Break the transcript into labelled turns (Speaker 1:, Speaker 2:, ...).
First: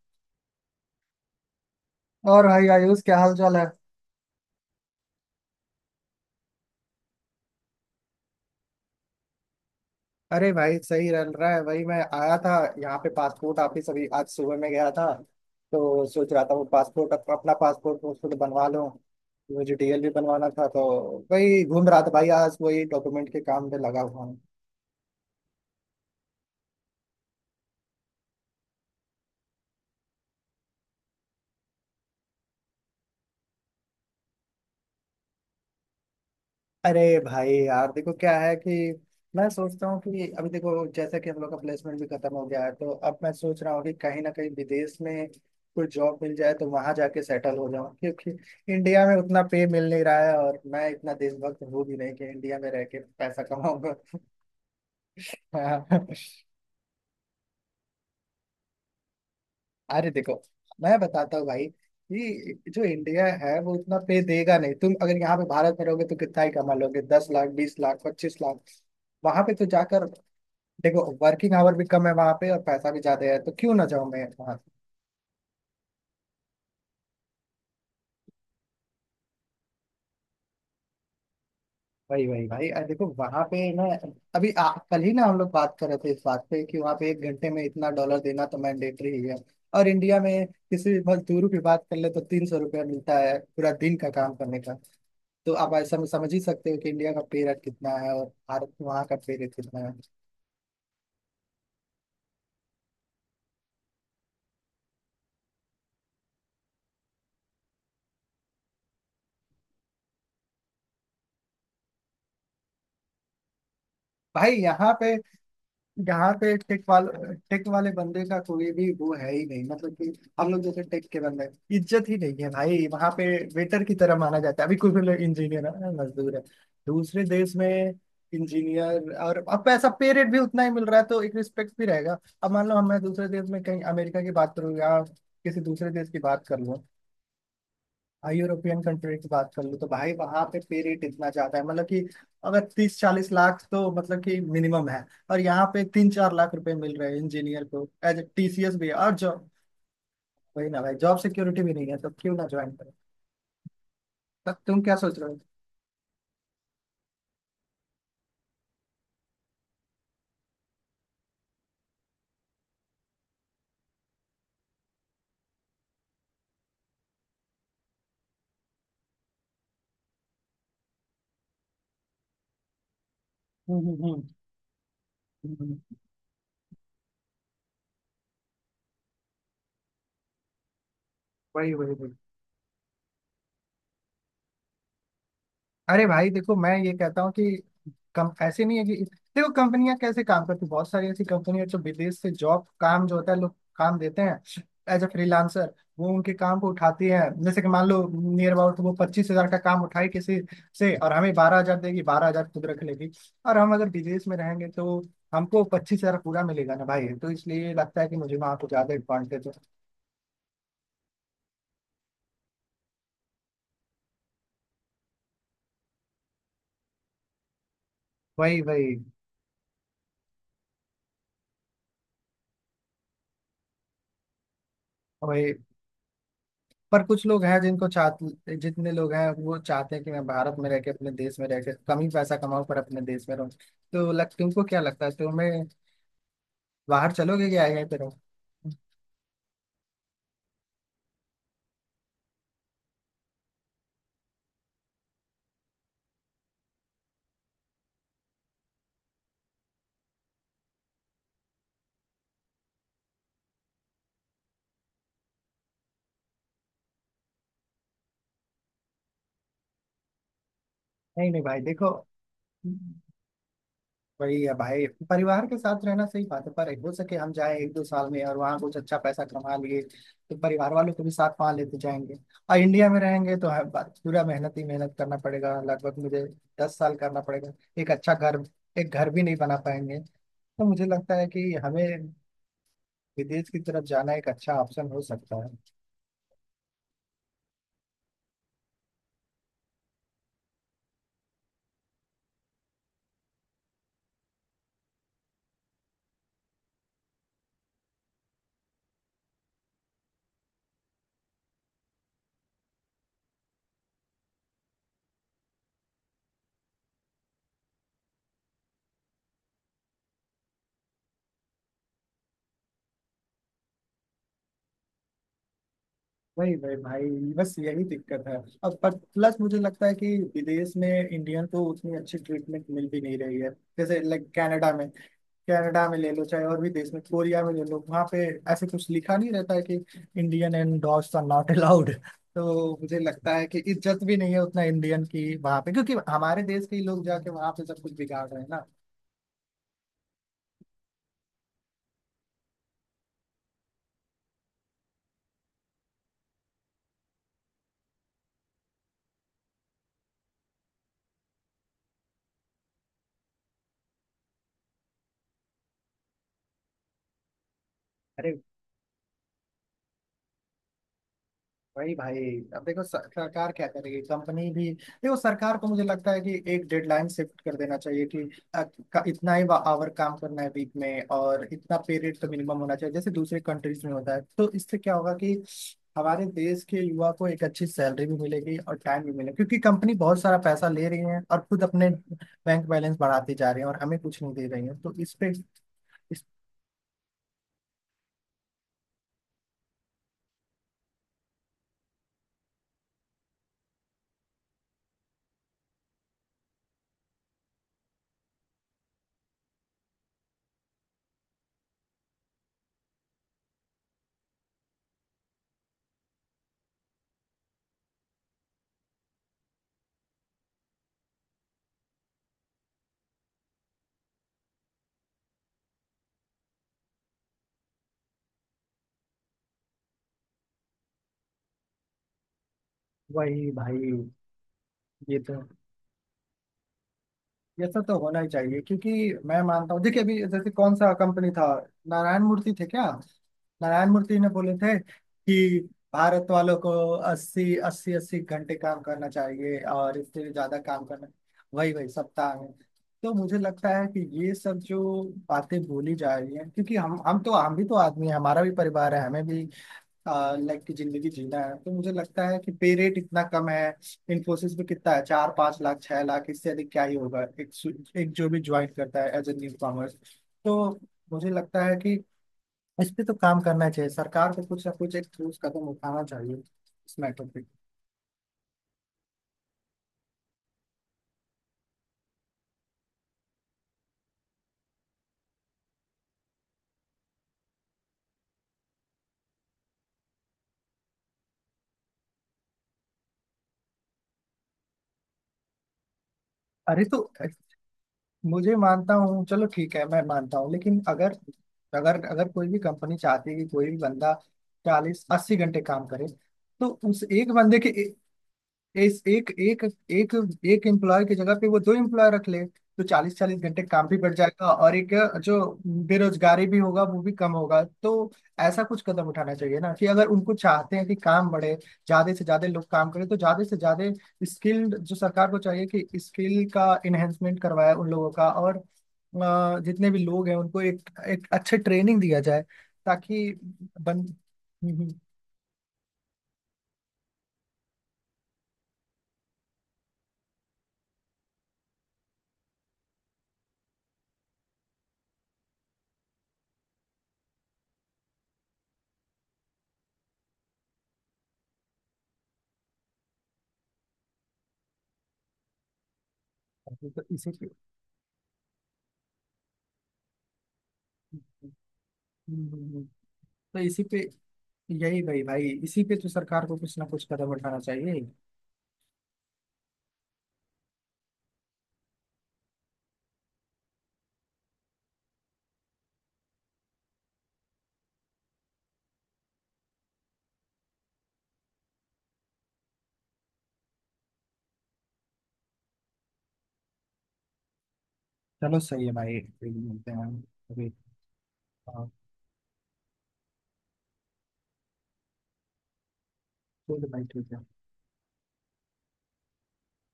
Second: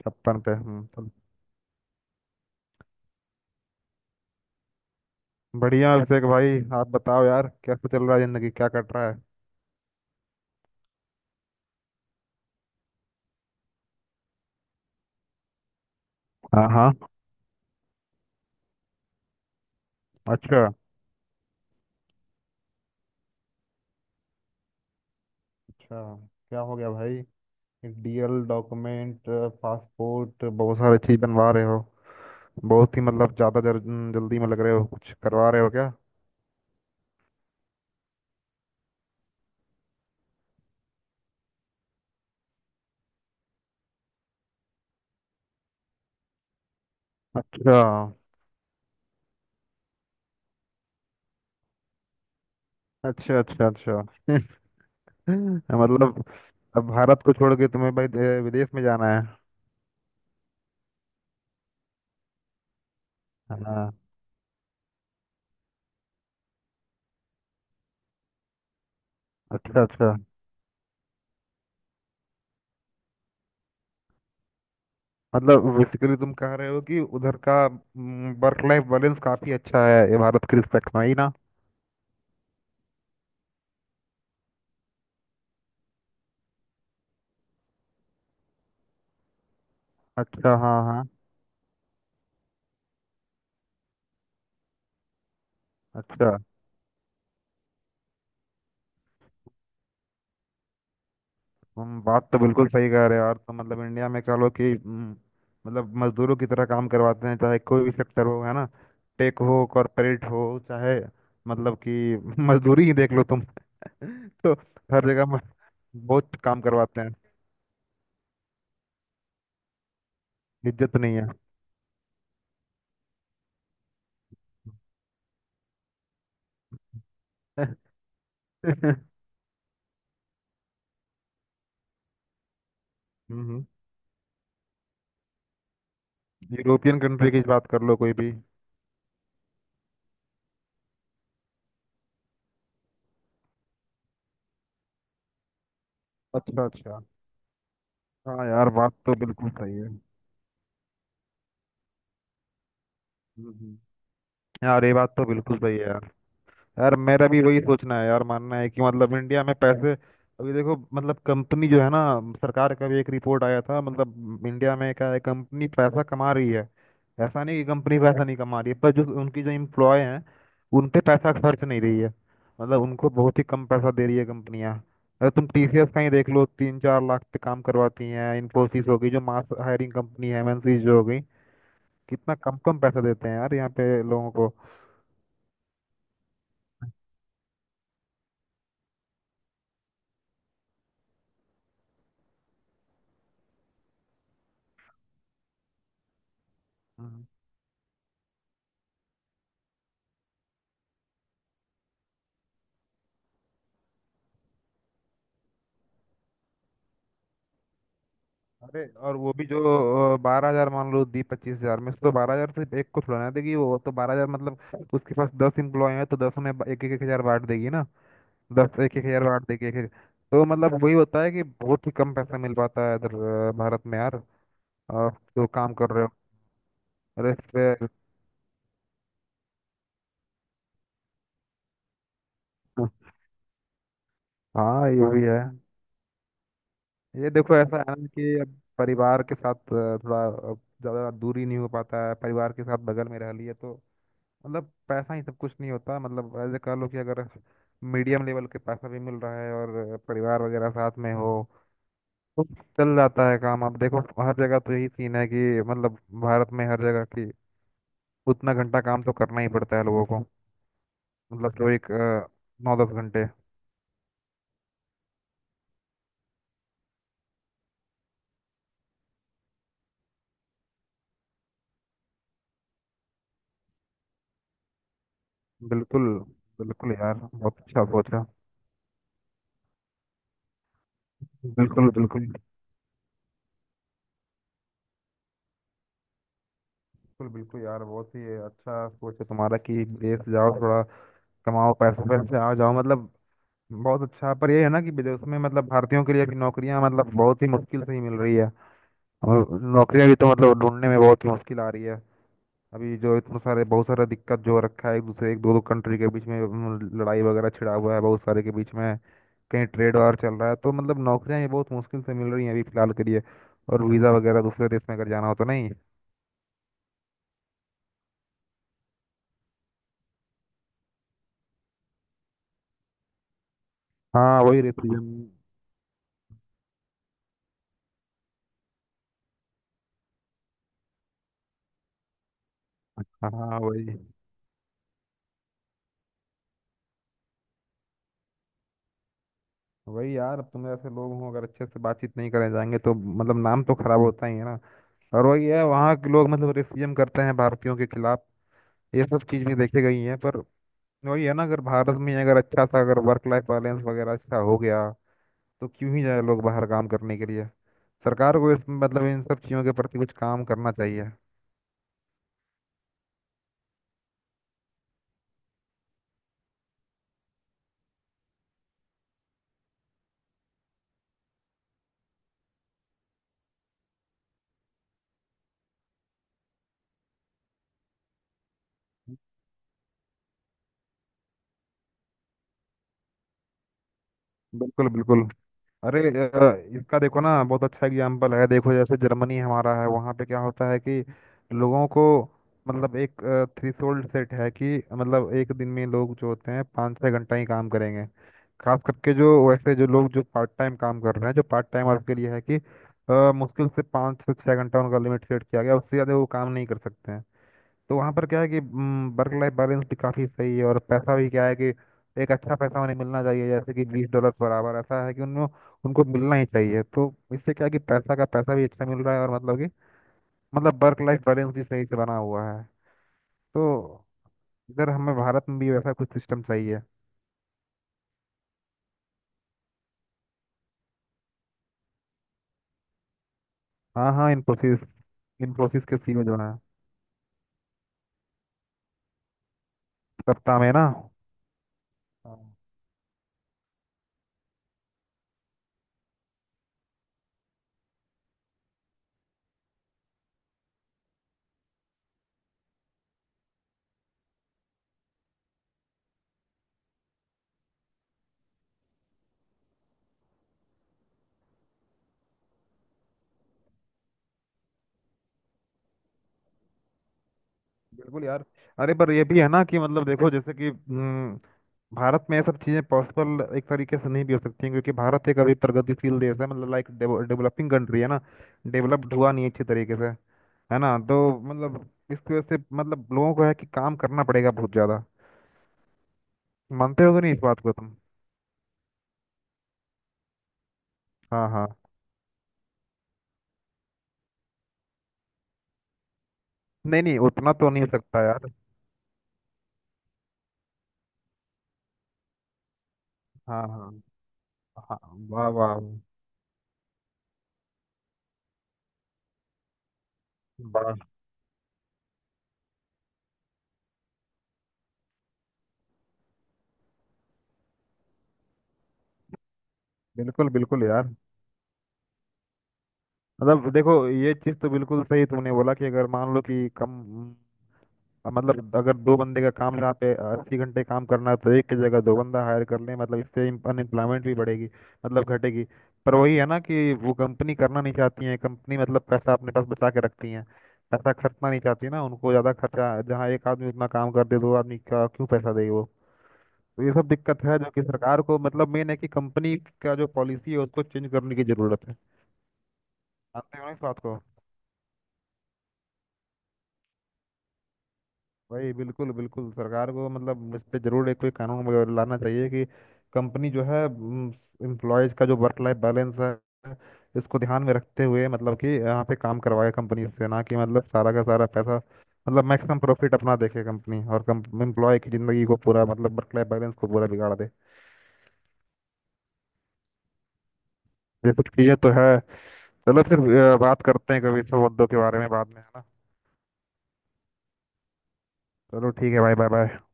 Speaker 1: 56 पे। हम्म। तो
Speaker 2: और भाई आयुष, क्या हाल चाल है।
Speaker 1: बढ़िया, अभिषेक भाई, आप बताओ यार, कैसे चल रहा है जिंदगी? क्या कट रहा है?
Speaker 2: अरे भाई सही रन रहा है। वही मैं आया था यहाँ पे, पासपोर्ट ऑफिस अभी आज सुबह में गया था। तो सोच रहा था वो
Speaker 1: हाँ, हाँ।
Speaker 2: पासपोर्ट अपना पासपोर्ट वासपोर्ट बनवा लूँ। मुझे डीएल भी बनवाना था,
Speaker 1: अच्छा।
Speaker 2: तो वही घूम रहा था भाई, आज वही डॉक्यूमेंट के काम में लगा हुआ हूँ।
Speaker 1: अच्छा, क्या हो गया भाई? डीएल, डॉक्यूमेंट, पासपोर्ट, बहुत सारी चीज बनवा रहे हो। बहुत ही, मतलब ज्यादा जल्दी में लग रहे हो, कुछ करवा रहे हो क्या?
Speaker 2: अरे भाई यार, देखो क्या है कि मैं सोचता हूँ कि अभी देखो, जैसा कि हम लोग का प्लेसमेंट भी खत्म हो गया है तो अब मैं सोच रहा हूँ कि कहीं ना कहीं विदेश में कोई जॉब मिल जाए तो वहां जाके सेटल हो
Speaker 1: अच्छा,
Speaker 2: जाऊँ, क्योंकि इंडिया में उतना पे मिल नहीं रहा है और मैं इतना देशभक्त हूँ भी नहीं कि इंडिया में रह के
Speaker 1: अच्छा,
Speaker 2: पैसा
Speaker 1: अच्छा।
Speaker 2: कमाऊंगा।
Speaker 1: अच्छा। मतलब
Speaker 2: हाँ।
Speaker 1: अब भारत को छोड़ के तुम्हें भाई विदेश में जाना है।
Speaker 2: अरे देखो, मैं बताता हूँ भाई कि जो इंडिया है वो
Speaker 1: हाँ।
Speaker 2: उतना पे देगा नहीं। तुम अगर यहाँ पे भारत में रहोगे तो कितना ही कमा लोगे, 10 लाख, 20 लाख, 25 लाख। वहां पे तो
Speaker 1: अच्छा,
Speaker 2: जाकर
Speaker 1: अच्छा।
Speaker 2: देखो, वर्किंग आवर भी कम है वहां पे और पैसा भी ज्यादा है, तो क्यों ना जाऊं मैं वहां।
Speaker 1: मतलब बेसिकली तुम कह रहे हो कि उधर का वर्क लाइफ बैलेंस काफी अच्छा है ये, भारत के रिस्पेक्ट में ही ना?
Speaker 2: वही वही भाई, देखो वहां पे ना, अभी कल ही ना हम लोग बात कर रहे थे इस बात पे कि वहां पे एक घंटे में इतना डॉलर देना तो मैंडेटरी ही है। और इंडिया में
Speaker 1: अच्छा। हाँ,
Speaker 2: किसी
Speaker 1: हाँ।
Speaker 2: मजदूर की बात कर ले तो 300 रुपया मिलता है पूरा दिन का काम करने का। तो आप ऐसा में समझ
Speaker 1: अच्छा,
Speaker 2: ही सकते हो कि इंडिया का पे रेट कितना है और भारत वहाँ का पे रेट कितना है।
Speaker 1: तुम बात तो बिल्कुल सही कह रहे हो यार। तो मतलब इंडिया में कह लो कि मतलब मजदूरों की तरह काम करवाते हैं, चाहे कोई भी सेक्टर हो, है ना? टेक हो, कॉरपोरेट हो, चाहे, मतलब कि मजदूरी ही देख लो तुम।
Speaker 2: भाई
Speaker 1: तो
Speaker 2: यहाँ पे
Speaker 1: हर जगह
Speaker 2: यहाँ
Speaker 1: बहुत
Speaker 2: पे
Speaker 1: काम करवाते हैं।
Speaker 2: टेक वाले बंदे का कोई भी वो है ही नहीं, मतलब कि हम लोग जैसे
Speaker 1: इज्जत
Speaker 2: टेक
Speaker 1: नहीं
Speaker 2: के
Speaker 1: है।
Speaker 2: बंदे, इज्जत ही नहीं है भाई वहाँ पे। वेटर की तरह माना जाता है। अभी कोई भी लोग इंजीनियर है, मजदूर है दूसरे देश में, इंजीनियर, और अब पैसा पे रेट भी उतना ही मिल रहा है तो एक रिस्पेक्ट भी रहेगा। अब मान लो हम मैं दूसरे देश में
Speaker 1: हम्म।
Speaker 2: कहीं अमेरिका की बात करूँ या किसी दूसरे देश की बात कर लूँ।
Speaker 1: यूरोपियन कंट्री की बात कर लो कोई भी।
Speaker 2: हाँ, यूरोपियन कंट्री की बात कर लूँ तो भाई वहां पे पे रेट इतना ज्यादा है, मतलब कि अगर 30-40 लाख तो मतलब कि मिनिमम है। और यहाँ पे 3-4 लाख
Speaker 1: अच्छा,
Speaker 2: रुपए मिल
Speaker 1: अच्छा।
Speaker 2: रहे हैं इंजीनियर को, एज ए
Speaker 1: हाँ यार,
Speaker 2: टीसीएस भी
Speaker 1: बात
Speaker 2: है, और
Speaker 1: तो
Speaker 2: जॉब,
Speaker 1: बिल्कुल सही है।
Speaker 2: वही ना भाई, जॉब सिक्योरिटी भी नहीं है, तो क्यों ना ज्वाइन करें।
Speaker 1: हम्म। हम्म।
Speaker 2: तो तुम
Speaker 1: यार ये
Speaker 2: क्या
Speaker 1: बात
Speaker 2: सोच
Speaker 1: तो
Speaker 2: रहे हो।
Speaker 1: बिल्कुल सही है यार। यार मेरा भी वही सोचना है यार, मानना है कि मतलब इंडिया में पैसे, अभी देखो मतलब कंपनी जो है ना, सरकार का भी एक रिपोर्ट आया था, मतलब इंडिया में क्या है, कंपनी पैसा कमा रही है। ऐसा नहीं कि कंपनी पैसा नहीं कमा रही है, पर जो उनकी जो एम्प्लॉय हैं उन पे पैसा खर्च नहीं रही है। मतलब उनको बहुत ही कम
Speaker 2: हम्म,
Speaker 1: पैसा दे रही
Speaker 2: हम्म,
Speaker 1: है कंपनियां। अगर तुम
Speaker 2: हम्म।
Speaker 1: टीसीएस का ही देख लो, 3 4 लाख पे काम करवाती हैं। इन्फोसिस हो गई, जो मास हायरिंग कंपनी है, एमएनसी जो हो गई,
Speaker 2: वही वही वही।
Speaker 1: कितना कम कम पैसा देते हैं यार यहाँ पे लोगों को।
Speaker 2: अरे भाई देखो, मैं ये कहता हूँ कि कम ऐसे नहीं है कि देखो कंपनियां कैसे काम करती हैं, बहुत सारी ऐसी कंपनियां जो विदेश से जॉब, काम जो होता है, लोग काम देते हैं एज अ फ्रीलांसर, वो उनके काम को उठाती हैं।
Speaker 1: हम्म।
Speaker 2: जैसे कि मान लो, नियर अबाउट वो 25,000 का काम उठाए किसी से, और हमें 12,000 देगी, 12,000 खुद रख लेगी। और हम अगर विदेश में रहेंगे तो हमको 25,000 पूरा मिलेगा ना भाई, तो इसलिए लगता है कि मुझे वहां को
Speaker 1: अरे,
Speaker 2: ज्यादा
Speaker 1: और वो भी
Speaker 2: एडवांटेज है।
Speaker 1: जो 12 हजार मान लो दी 25 हजार में से, तो 12 हजार सिर्फ एक को थोड़ा ना देगी वो, तो 12 हजार मतलब उसके पास 10 इम्प्लॉय हैं तो 10 में 1 1 हजार बांट देगी ना।
Speaker 2: वही
Speaker 1: 10,
Speaker 2: वही
Speaker 1: 1 1 हजार बांट देगी, एक एक। तो मतलब वही होता है कि बहुत ही कम पैसा मिल पाता है इधर भारत में यार। अ, जो
Speaker 2: वही।
Speaker 1: काम कर रहे हो।
Speaker 2: पर कुछ
Speaker 1: अरे,
Speaker 2: लोग
Speaker 1: इस
Speaker 2: हैं
Speaker 1: पे
Speaker 2: जिनको चाहते, जितने लोग हैं वो चाहते हैं कि मैं भारत में रह के, अपने देश में रह के, कम ही पैसा कमाऊं पर अपने देश में रहूं, तो लग तुमको क्या
Speaker 1: हाँ,
Speaker 2: लगता
Speaker 1: ये
Speaker 2: है,
Speaker 1: भी है।
Speaker 2: तुम्हें बाहर
Speaker 1: ये
Speaker 2: चलोगे
Speaker 1: देखो
Speaker 2: क्या
Speaker 1: ऐसा
Speaker 2: यहीं
Speaker 1: है
Speaker 2: पे
Speaker 1: ना
Speaker 2: रहो।
Speaker 1: कि अब परिवार के साथ थोड़ा, अ, ज्यादा दूरी नहीं हो पाता है, परिवार के साथ बगल में रह लिए तो मतलब पैसा ही सब कुछ नहीं होता। मतलब ऐसे कह लो कि अगर मीडियम लेवल के पैसा भी मिल रहा है और परिवार वगैरह साथ में हो तो चल जाता है काम। अब देखो हर जगह तो यही सीन है कि मतलब भारत में हर जगह की उतना घंटा काम तो करना ही पड़ता है लोगों को,
Speaker 2: नहीं नहीं
Speaker 1: मतलब
Speaker 2: भाई
Speaker 1: जो
Speaker 2: देखो,
Speaker 1: एक 9 10 घंटे।
Speaker 2: वही है भाई, परिवार के साथ रहना सही बात है, पर हो सके हम जाएं एक दो साल में और वहाँ कुछ अच्छा पैसा कमा लिए तो परिवार वालों को भी साथ वहाँ लेते जाएंगे। और इंडिया में रहेंगे तो हर बात पूरा मेहनत ही मेहनत करना पड़ेगा, लगभग
Speaker 1: बिल्कुल
Speaker 2: मुझे दस
Speaker 1: बिल्कुल,
Speaker 2: साल
Speaker 1: यार
Speaker 2: करना पड़ेगा
Speaker 1: बहुत अच्छा
Speaker 2: एक अच्छा
Speaker 1: सोचा।
Speaker 2: घर, एक घर भी नहीं बना पाएंगे। तो मुझे लगता है कि हमें
Speaker 1: बिल्कुल बिल्कुल।
Speaker 2: विदेश की तरफ जाना एक अच्छा ऑप्शन हो सकता है।
Speaker 1: बिल्कुल बिल्कुल यार, बहुत ही अच्छा सोच है तुम्हारा कि विदेश जाओ, थोड़ा कमाओ, पैसे पैसे आ जाओ, मतलब बहुत अच्छा। पर ये है ना कि विदेश में मतलब भारतीयों के लिए भी नौकरियां मतलब बहुत ही मुश्किल से ही मिल रही है, और नौकरियां भी तो मतलब ढूंढने में बहुत ही मुश्किल आ रही है। अभी जो इतने सारे, बहुत सारा दिक्कत जो रखा है एक दूसरे, एक दो दो कंट्री के बीच में, लड़ाई वगैरह छिड़ा हुआ है बहुत सारे के बीच में। कहीं ट्रेड वार चल रहा है, तो मतलब नौकरियां ये बहुत मुश्किल से मिल रही हैं अभी फिलहाल के लिए। और वीज़ा वगैरह दूसरे देश में अगर जाना हो तो नहीं।
Speaker 2: वही वही भाई, बस यही दिक्कत है। अब पर प्लस मुझे लगता है कि विदेश में इंडियन को उतनी अच्छी ट्रीटमेंट मिल भी नहीं रही है, जैसे लाइक
Speaker 1: हाँ, वही
Speaker 2: कनाडा में,
Speaker 1: रीजन।
Speaker 2: कनाडा में ले लो, चाहे और भी देश में, कोरिया में ले लो, वहाँ पे ऐसे कुछ लिखा नहीं रहता है कि Indian and dogs are not allowed. तो मुझे लगता है कि
Speaker 1: हाँ, वही
Speaker 2: इज्जत भी नहीं है उतना इंडियन की वहाँ पे, क्योंकि हमारे देश के ही लोग जाके वहाँ पे सब कुछ बिगाड़ रहे हैं।
Speaker 1: वही यार, अब तुम ऐसे लोग हो, अगर अच्छे से बातचीत नहीं करे जाएंगे तो मतलब नाम तो खराब होता ही है ना। और वही है, वहाँ के लोग मतलब रेसिज्म करते हैं भारतीयों के खिलाफ, ये सब चीज़ भी देखी गई है। पर वही है ना, अगर भारत में अगर अच्छा सा अगर वर्क लाइफ बैलेंस वगैरह अच्छा हो गया तो क्यों ही जाए लोग बाहर काम करने के लिए।
Speaker 2: ना,
Speaker 1: सरकार को इस मतलब इन सब चीज़ों के प्रति कुछ काम करना चाहिए।
Speaker 2: वही भाई, अब देखो सरकार क्या करेगी, कंपनी भी देखो। सरकार को मुझे लगता है कि एक डेडलाइन शिफ्ट कर देना चाहिए कि अ, इतना ही आवर काम करना है वीक में, और इतना पीरियड तो मिनिमम होना चाहिए जैसे दूसरे कंट्रीज में होता है। तो इससे क्या होगा कि हमारे देश के युवा को एक अच्छी सैलरी भी मिलेगी और टाइम भी मिलेगा, क्योंकि कंपनी बहुत सारा पैसा ले रही है और खुद अपने बैंक बैलेंस बढ़ाती जा रही है और हमें कुछ नहीं दे रही है।
Speaker 1: बिल्कुल
Speaker 2: तो इस
Speaker 1: बिल्कुल।
Speaker 2: पे
Speaker 1: अरे
Speaker 2: इस,
Speaker 1: इसका देखो ना, बहुत अच्छा एग्जाम्पल है, देखो जैसे जर्मनी हमारा है, वहाँ पे क्या होता है कि लोगों को मतलब एक थ्रेशोल्ड सेट है कि मतलब एक दिन में लोग जो होते हैं 5 6 घंटा ही काम करेंगे। खास करके जो वैसे जो लोग जो पार्ट टाइम काम कर रहे हैं, जो पार्ट टाइम वर्क के लिए है कि मुश्किल से 5 से 6 घंटा उनका लिमिट सेट किया गया, उससे ज़्यादा वो काम नहीं कर सकते हैं। तो वहाँ पर क्या है कि वर्क लाइफ बैलेंस भी काफ़ी सही है, और पैसा भी क्या है कि एक अच्छा पैसा उन्हें मिलना चाहिए, जैसे कि 20 डॉलर पर आवर ऐसा है कि उनको उनको मिलना ही चाहिए। तो इससे क्या है कि पैसा का पैसा भी अच्छा मिल रहा है और मतलब कि मतलब वर्क लाइफ बैलेंस भी सही से बना हुआ है।
Speaker 2: वही भाई,
Speaker 1: तो इधर हमें
Speaker 2: ये तो
Speaker 1: भारत में भी वैसा कुछ सिस्टम चाहिए।
Speaker 2: ये सब तो होना ही चाहिए। क्योंकि मैं मानता हूँ, देखिए अभी जैसे कौन सा कंपनी था, नारायण मूर्ति थे क्या, नारायण
Speaker 1: हाँ
Speaker 2: मूर्ति ने
Speaker 1: हाँ,
Speaker 2: बोले थे
Speaker 1: इन्फोसिस।
Speaker 2: कि
Speaker 1: इन्फोसिस के सीईओ
Speaker 2: भारत
Speaker 1: जो है।
Speaker 2: वालों को अस्सी अस्सी अस्सी घंटे काम करना चाहिए और इससे ज्यादा
Speaker 1: सप्ताह में ना।
Speaker 2: काम करना। वही वही सप्ताह
Speaker 1: हाँ।
Speaker 2: में। तो मुझे लगता है कि ये सब जो बातें बोली जा रही हैं, क्योंकि हम तो हम भी तो आदमी हैं, हमारा भी परिवार है, हमें भी लाइक की जिंदगी जीना है। तो मुझे लगता है कि पे रेट इतना कम है। इन्फोसिस में कितना है, 4-5 लाख, 6 लाख, इससे अधिक क्या ही होगा, एक जो भी ज्वाइन करता है एज ए न्यू कॉमर्स। तो मुझे लगता है कि इस पे तो काम करना चाहिए, सरकार को कुछ ना कुछ एक ठोस कदम उठाना चाहिए इस मैटर पे।
Speaker 1: बिल्कुल यार। अरे पर ये भी है ना कि मतलब देखो जैसे कि भारत में ये सब चीज़ें पॉसिबल एक तरीके से नहीं भी हो सकती हैं, क्योंकि भारत एक अभी प्रगतिशील देश है मतलब लाइक डेवलपिंग कंट्री है ना, डेवलप्ड हुआ नहीं है अच्छे तरीके से, है ना? तो मतलब इसकी वजह से मतलब लोगों को है कि काम करना पड़ेगा बहुत ज़्यादा।
Speaker 2: अरे तो
Speaker 1: मानते होगे नहीं इस बात को तुम?
Speaker 2: मुझे मानता हूँ, चलो ठीक है मैं मानता हूँ लेकिन अगर,
Speaker 1: हाँ, हाँ।
Speaker 2: अगर कोई भी कंपनी चाहती है कि कोई भी बंदा चालीस अस्सी घंटे काम करे, तो उस
Speaker 1: नहीं नहीं,
Speaker 2: एक
Speaker 1: उतना
Speaker 2: बंदे के
Speaker 1: तो नहीं हो सकता यार।
Speaker 2: इस एक एक एक एक एम्प्लॉय की जगह पे वो दो एम्प्लॉय रख ले तो चालीस चालीस
Speaker 1: हाँ,
Speaker 2: घंटे काम
Speaker 1: हाँ।
Speaker 2: भी बढ़ जाएगा और एक
Speaker 1: हाँ।
Speaker 2: जो
Speaker 1: वाह वाह।
Speaker 2: बेरोजगारी भी होगा वो भी कम होगा। तो ऐसा कुछ कदम उठाना चाहिए ना कि अगर उनको चाहते हैं कि
Speaker 1: वाह।
Speaker 2: काम बढ़े, ज्यादा से ज्यादा लोग काम करें तो ज्यादा से ज्यादा स्किल्ड, जो सरकार को चाहिए कि स्किल का इन्हेंसमेंट करवाए उन लोगों का, और जितने भी लोग हैं
Speaker 1: बिल्कुल
Speaker 2: उनको
Speaker 1: बिल्कुल
Speaker 2: एक
Speaker 1: यार,
Speaker 2: एक अच्छे ट्रेनिंग दिया जाए ताकि
Speaker 1: मतलब देखो
Speaker 2: बन
Speaker 1: ये चीज़ तो बिल्कुल सही तुमने बोला कि अगर मान लो कि कम, अब मतलब अगर दो बंदे का काम जहाँ पे 80 घंटे काम करना है तो एक की जगह दो बंदा हायर कर लें, मतलब इससे अनएम्प्लॉयमेंट भी बढ़ेगी, मतलब घटेगी। पर वही है ना कि वो कंपनी करना नहीं चाहती है, कंपनी मतलब पैसा अपने पास बचा के रखती है, पैसा खर्चना नहीं चाहती ना, उनको ज़्यादा खर्चा, जहाँ एक आदमी उतना काम कर दे दो आदमी का क्यों पैसा दे वो? तो ये
Speaker 2: तो
Speaker 1: सब
Speaker 2: इसी
Speaker 1: दिक्कत
Speaker 2: पे
Speaker 1: है जो कि सरकार को मतलब मेन है कि कंपनी का जो पॉलिसी है उसको चेंज करने की ज़रूरत है।
Speaker 2: हम्म, हम्म, हम्म।
Speaker 1: जानते
Speaker 2: तो
Speaker 1: हो ना इस
Speaker 2: इसी पे,
Speaker 1: बात को?
Speaker 2: यही भाई, भाई इसी पे तो सरकार को कुछ ना कुछ कदम उठाना चाहिए।
Speaker 1: वही बिल्कुल बिल्कुल, सरकार को मतलब इस पे जरूर एक कोई कानून वगैरह लाना चाहिए कि कंपनी जो है एम्प्लॉयज का जो वर्क लाइफ बैलेंस है इसको ध्यान में रखते हुए मतलब कि यहाँ पे काम करवाए कंपनी से, ना कि मतलब सारा का सारा पैसा मतलब मैक्सिमम प्रॉफिट अपना देखे कंपनी और एम्प्लॉय की जिंदगी को पूरा मतलब वर्क लाइफ बैलेंस को पूरा बिगाड़ दे।
Speaker 2: चलो सही है भाई, फिर मिलते हैं अभी।
Speaker 1: ये कुछ चीजें तो
Speaker 2: हाँ,
Speaker 1: है। चलो फिर बात करते हैं कभी इस सब मुद्दों के बारे में बाद में, है ना?
Speaker 2: ठीक है भाई ठीक है।
Speaker 1: चलो ठीक है भाई, बाय बाय।